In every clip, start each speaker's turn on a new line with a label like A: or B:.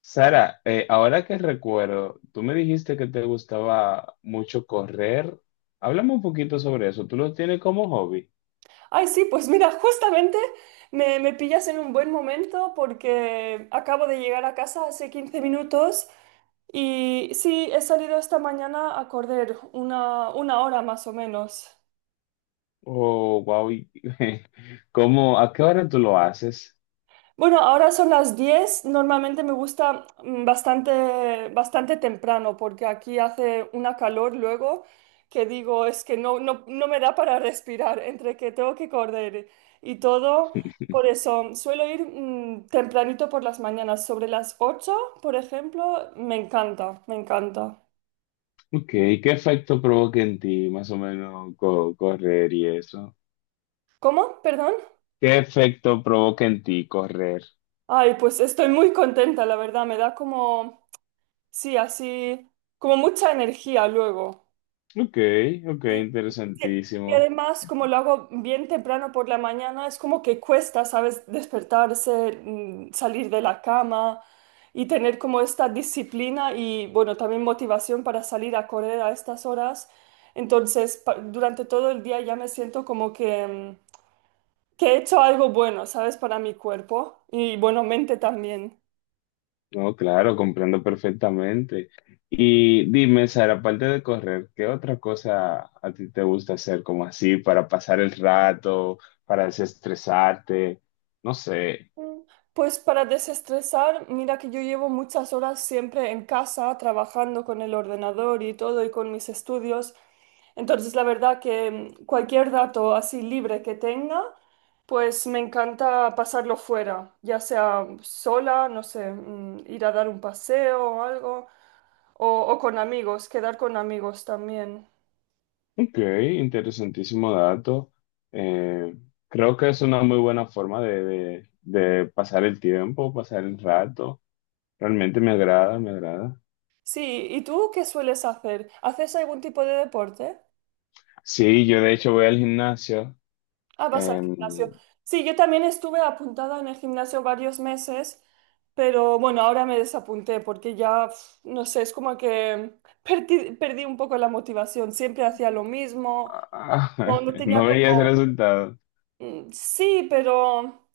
A: Sara, ahora que recuerdo, tú me dijiste que te gustaba mucho correr. Háblame un poquito sobre eso. ¿Tú lo tienes como hobby?
B: Ay, sí, pues mira, justamente me pillas en un buen momento porque acabo de llegar a casa hace 15 minutos y sí, he salido esta mañana a correr una hora más o menos.
A: Oh, wow. ¿Cómo, a qué hora tú lo haces?
B: Bueno, ahora son las 10. Normalmente me gusta bastante temprano porque aquí hace una calor luego que digo, es que no me da para respirar entre que tengo que correr y todo. Por eso suelo ir tempranito por las mañanas, sobre las 8, por ejemplo. Me encanta, me encanta.
A: Ok, ¿qué efecto provoca en ti más o menos correr y eso?
B: ¿Cómo? Perdón.
A: ¿Qué efecto provoca en ti correr?
B: Ay, pues estoy muy contenta, la verdad. Me da como, sí, así, como mucha energía luego.
A: Ok, ok,
B: Sí, y
A: interesantísimo.
B: además, como lo hago bien temprano por la mañana, es como que cuesta, ¿sabes? Despertarse, salir de la cama y tener como esta disciplina y, bueno, también motivación para salir a correr a estas horas. Entonces, durante todo el día ya me siento como que, que he hecho algo bueno, ¿sabes? Para mi cuerpo y, bueno, mente también.
A: No, claro, comprendo perfectamente. Y dime, Sara, aparte de correr, ¿qué otra cosa a ti te gusta hacer como así para pasar el rato, para desestresarte? No sé.
B: Mm, Pues para desestresar, mira que yo llevo muchas horas siempre en casa trabajando con el ordenador y todo y con mis estudios. Entonces, la verdad que cualquier dato así libre que tenga, pues me encanta pasarlo fuera, ya sea sola, no sé, ir a dar un paseo o algo, o con amigos, quedar con amigos también.
A: Ok, interesantísimo dato. Eh, creo que es una muy buena forma de pasar el tiempo, pasar el rato. Realmente me agrada, me agrada.
B: Sí, ¿y tú qué sueles hacer? ¿Haces algún tipo de deporte?
A: Sí, yo de hecho voy al gimnasio.
B: Ah, vas al gimnasio.
A: em,
B: Sí, yo también estuve apuntada en el gimnasio varios meses, pero bueno, ahora me desapunté porque ya, no sé, es como que perdí un poco la motivación. Siempre hacía lo mismo, no, no tenía
A: no
B: como,
A: veía ese resultado.
B: sí, pero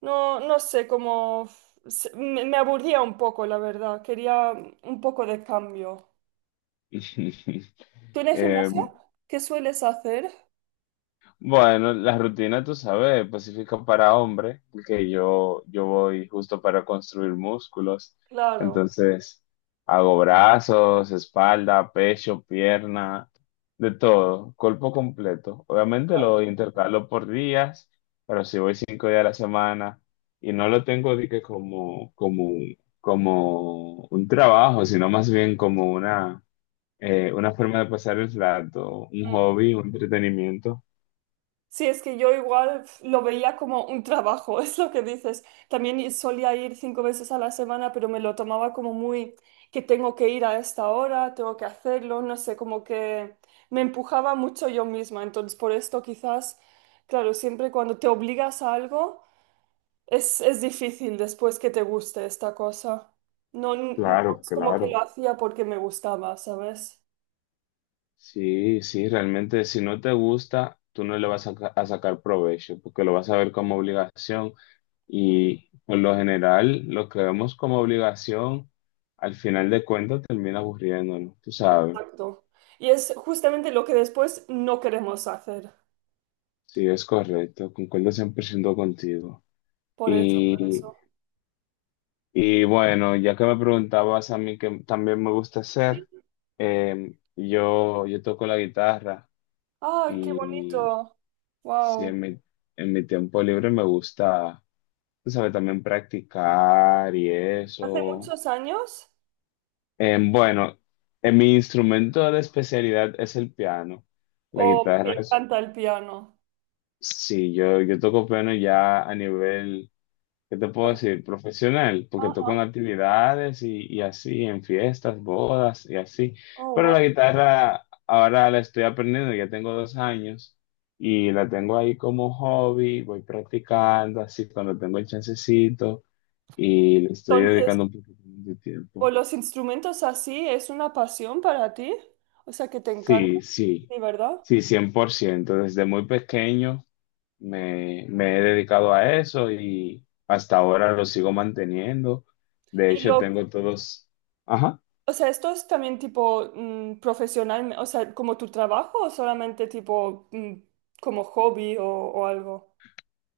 B: no, no sé, como me aburría un poco, la verdad. Quería un poco de cambio. ¿Tú en el
A: Eh,
B: gimnasio qué sueles hacer?
A: bueno, la rutina, tú sabes, Pacífico para hombre, porque yo voy justo para construir músculos.
B: Claro,
A: Entonces, hago brazos, espalda, pecho, pierna, de todo, cuerpo completo. Obviamente
B: claro.
A: lo intercalo por días, pero si voy cinco días a la semana y no lo tengo de que como un trabajo, sino más bien como una forma de pasar el rato, un hobby, un entretenimiento.
B: Sí, es que yo igual lo veía como un trabajo, es lo que dices. También solía ir 5 veces a la semana, pero me lo tomaba como muy que tengo que ir a esta hora, tengo que hacerlo, no sé, como que me empujaba mucho yo misma. Entonces, por esto quizás, claro, siempre cuando te obligas a algo, es difícil después que te guste esta cosa. No, no
A: Claro,
B: es como que
A: claro.
B: lo hacía porque me gustaba, ¿sabes?
A: Sí, sí, realmente si no te gusta, tú no le vas a, a sacar provecho, porque lo vas a ver como obligación y por lo general lo que vemos como obligación, al final de cuentas termina aburriéndonos, tú sabes.
B: Exacto. Y es justamente lo que después no queremos hacer.
A: Sí, es correcto, concuerdo 100% contigo.
B: Por eso, por
A: Y
B: eso.
A: Y bueno, ya que me preguntabas a mí que también me gusta hacer, yo toco la guitarra
B: ¡Ah, qué
A: y
B: bonito!
A: sí,
B: ¡Wow!
A: en mi tiempo libre me gusta, tú sabes, también practicar y
B: ¿Hace
A: eso.
B: muchos años?
A: Bueno, en mi instrumento de especialidad es el piano. La
B: ¿O me
A: guitarra es,
B: encanta el piano?
A: sí, yo toco piano ya a nivel. ¿Qué te puedo decir? Profesional, porque
B: Ajá.
A: toco en actividades y así, en fiestas, bodas y así.
B: Oh,
A: Pero
B: wow.
A: la guitarra ahora la estoy aprendiendo, ya tengo dos años y la tengo ahí como hobby, voy practicando así cuando tengo el chancecito y le estoy
B: Entonces,
A: dedicando un poquito de
B: ¿o
A: tiempo.
B: los instrumentos así es una pasión para ti? O sea, que te encanta,
A: Sí, sí,
B: ¿de verdad?
A: sí, 100%. Desde muy pequeño. Me he dedicado a eso y hasta ahora lo sigo manteniendo. De
B: Y
A: hecho,
B: lo,
A: tengo todos... Ajá.
B: o sea, ¿esto es también tipo profesional, o sea, como tu trabajo o solamente tipo como hobby o algo?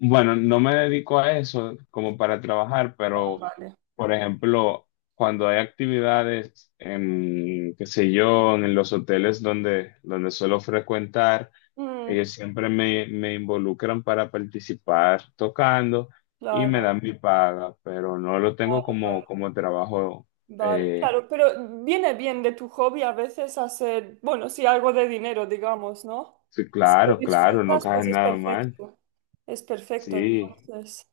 A: Bueno, no me dedico a eso como para trabajar,
B: Ah,
A: pero,
B: vale.
A: por ejemplo, cuando hay actividades en, qué sé yo, en los hoteles donde, donde suelo frecuentar,
B: Mm,
A: ellos siempre me involucran para participar tocando y me
B: claro,
A: dan mi paga, pero no lo tengo
B: claro.
A: como trabajo.
B: Vale,
A: eh,
B: claro, pero viene bien de tu hobby a veces hacer, bueno, sí, algo de dinero, digamos, ¿no?
A: Sí,
B: Y si lo
A: claro, claro, no
B: disfrutas,
A: cae
B: pues es
A: nada mal.
B: perfecto. Es perfecto,
A: Sí,
B: entonces.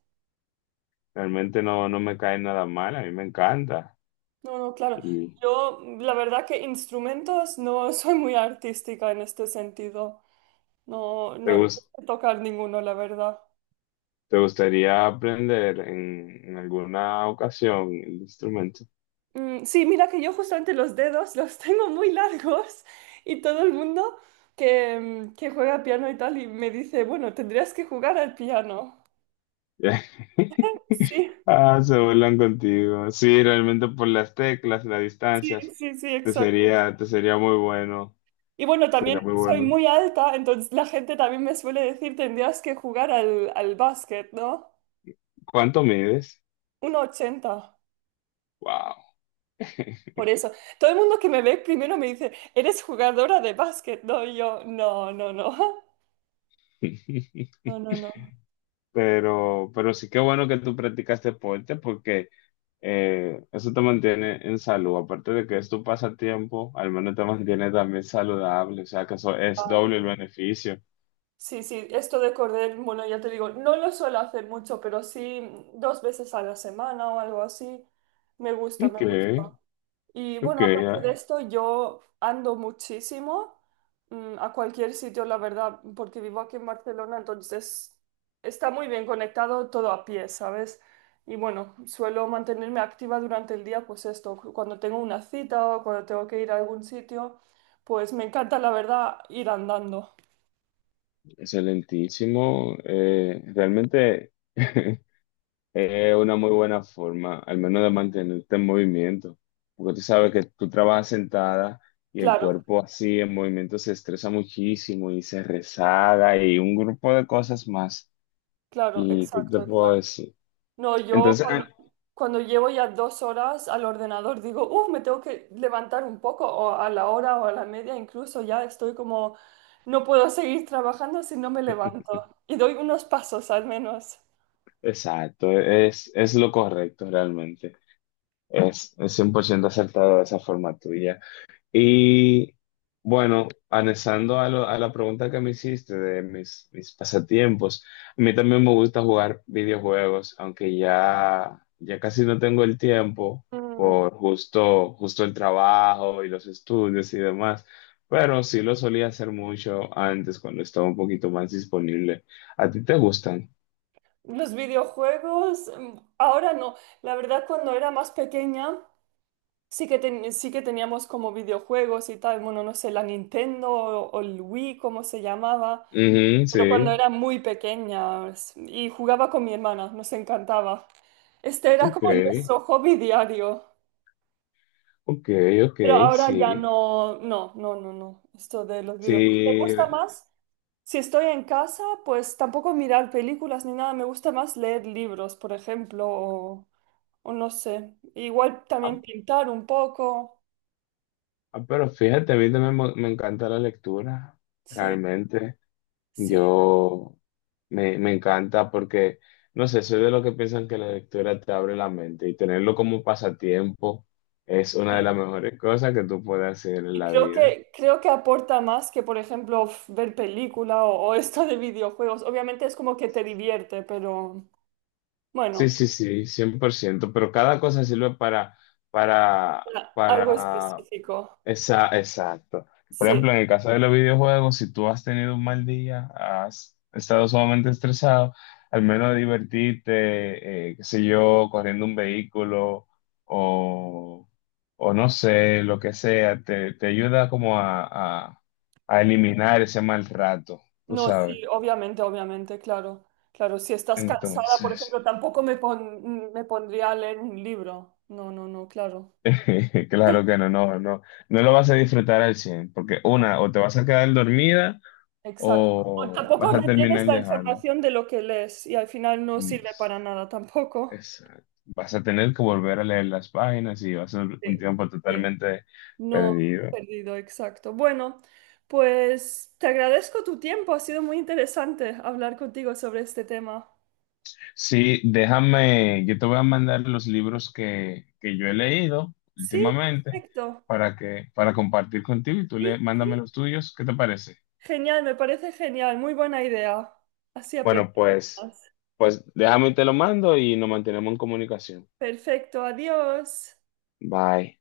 A: realmente no me cae nada mal, a mí me encanta.
B: No, no, claro.
A: ¿Y
B: Yo, la verdad que instrumentos no soy muy artística en este sentido. No,
A: te
B: no, no
A: gus-
B: sé tocar ninguno, la verdad.
A: te gustaría aprender en alguna ocasión el instrumento?
B: Sí, mira que yo justamente los dedos los tengo muy largos y todo el mundo que, que juega piano y tal y me dice, bueno, tendrías que jugar al piano. Sí,
A: Ah, se burlan contigo. Sí, realmente por las teclas, las
B: sí,
A: distancias,
B: sí, sí, exacto.
A: te sería muy bueno.
B: Y bueno, también
A: Sería muy
B: soy
A: bueno.
B: muy alta, entonces la gente también me suele decir, tendrías que jugar al, al básquet, ¿no?
A: ¿Cuánto mides?
B: 1,80,
A: Wow.
B: por eso. Todo el mundo que me ve primero me dice, ¿eres jugadora de básquet? No, y yo, no, no, no. No, no, no.
A: Pero sí que bueno que tú practicas deporte porque eso te mantiene en salud. Aparte de que es tu pasatiempo, al menos te mantiene también saludable. O sea, que eso es
B: Ah, no.
A: doble el beneficio.
B: Sí, sí, esto de correr, bueno, ya te digo, no lo suelo hacer mucho, pero sí 2 veces a la semana o algo así. Me gusta, me
A: Ok,
B: gusta. Y
A: ok,
B: bueno, aparte de
A: ah,
B: esto, yo ando muchísimo a cualquier sitio, la verdad, porque vivo aquí en Barcelona, entonces está muy bien conectado todo a pie, ¿sabes? Y bueno, suelo mantenerme activa durante el día, pues esto, cuando tengo una cita o cuando tengo que ir a algún sitio, pues me encanta, la verdad, ir andando.
A: excelentísimo. Realmente es una muy buena forma, al menos de mantenerte en movimiento. Porque tú sabes que tú trabajas sentada y el
B: Claro,
A: cuerpo así en movimiento se estresa muchísimo y se rezaga y un grupo de cosas más.
B: claro,
A: ¿Y qué te
B: exacto,
A: puedo
B: exacto.
A: decir?
B: No, yo
A: Entonces, ah,
B: cuando llevo ya 2 horas al ordenador digo, uff, me tengo que levantar un poco, o a la hora o a la media, incluso ya estoy como, no puedo seguir trabajando si no me levanto. Y doy unos pasos al menos.
A: Exacto, es lo correcto realmente. Es 100% acertado de esa forma tuya. Y bueno, anexando a, a la pregunta que me hiciste de mis pasatiempos, a mí también me gusta jugar videojuegos, aunque ya casi no tengo el tiempo
B: Mm,
A: por justo el trabajo y los estudios y demás, pero sí lo solía hacer mucho antes cuando estaba un poquito más disponible. ¿A ti te gustan?
B: Los videojuegos, ahora no. La verdad, cuando era más pequeña, sí que, sí que teníamos como videojuegos y tal. Bueno, no sé, la Nintendo o el Wii, como se llamaba.
A: Ujú,
B: Pero
A: sí.
B: cuando era muy pequeña y jugaba con mi hermana, nos encantaba. Este era
A: Ok,
B: como nuestro hobby diario,
A: ok,
B: pero
A: ok,
B: ahora ya
A: sí,
B: no, no, no, no, no. Esto de los videojuegos me
A: sí,
B: gusta más. Si estoy en casa, pues tampoco mirar películas ni nada, me gusta más leer libros, por ejemplo, o no sé. Igual
A: ah,
B: también pintar un poco.
A: ah, pero fíjate, a mí también me encanta la lectura,
B: Sí,
A: realmente,
B: sí,
A: yo me encanta porque, no sé, soy de los que piensan que la lectura te abre la mente y tenerlo como pasatiempo es una de las
B: sí.
A: mejores cosas que tú puedes hacer en
B: Y
A: la
B: creo
A: vida.
B: que, creo que aporta más que, por ejemplo, ver película o esto de videojuegos. Obviamente es como que te divierte, pero
A: Sí,
B: bueno,
A: sí, sí, 100%, pero cada cosa sirve para,
B: algo
A: para.
B: específico.
A: Exacto. Por
B: Sí,
A: ejemplo, en el caso de los videojuegos, si tú has tenido un mal día, has estado sumamente estresado, al menos divertirte, qué sé yo, corriendo un vehículo o, o no sé, lo que sea, te ayuda como a, a eliminar ese mal rato, tú
B: no,
A: sabes.
B: sí, obviamente, obviamente, claro. Claro, si estás cansada, por
A: Entonces,
B: ejemplo, tampoco me pondría a leer un libro. No, no, no, claro.
A: claro que no, no, no, no lo vas a disfrutar al 100, porque
B: No,
A: una, o te vas a quedar dormida
B: exacto. O
A: o
B: tampoco
A: vas a
B: retienes
A: terminar
B: la
A: de dejarlo.
B: información de lo que lees y al final no
A: Mm,
B: sirve para nada tampoco.
A: exacto. Vas a tener que volver a leer las páginas y va a ser un
B: Sí,
A: tiempo
B: sí.
A: totalmente
B: No,
A: perdido.
B: perdido, exacto. Bueno, pues te agradezco tu tiempo, ha sido muy interesante hablar contigo sobre este tema.
A: Sí, déjame, yo te voy a mandar los libros que yo he leído
B: Sí,
A: últimamente
B: perfecto.
A: para que, para compartir contigo y tú le,
B: Sí,
A: mándame
B: sí.
A: los tuyos. ¿Qué te parece?
B: Genial, me parece genial, muy buena idea. Así
A: Bueno,
B: aprendemos
A: pues,
B: más.
A: pues déjame y te lo mando y nos mantenemos en comunicación.
B: Perfecto, adiós.
A: Bye.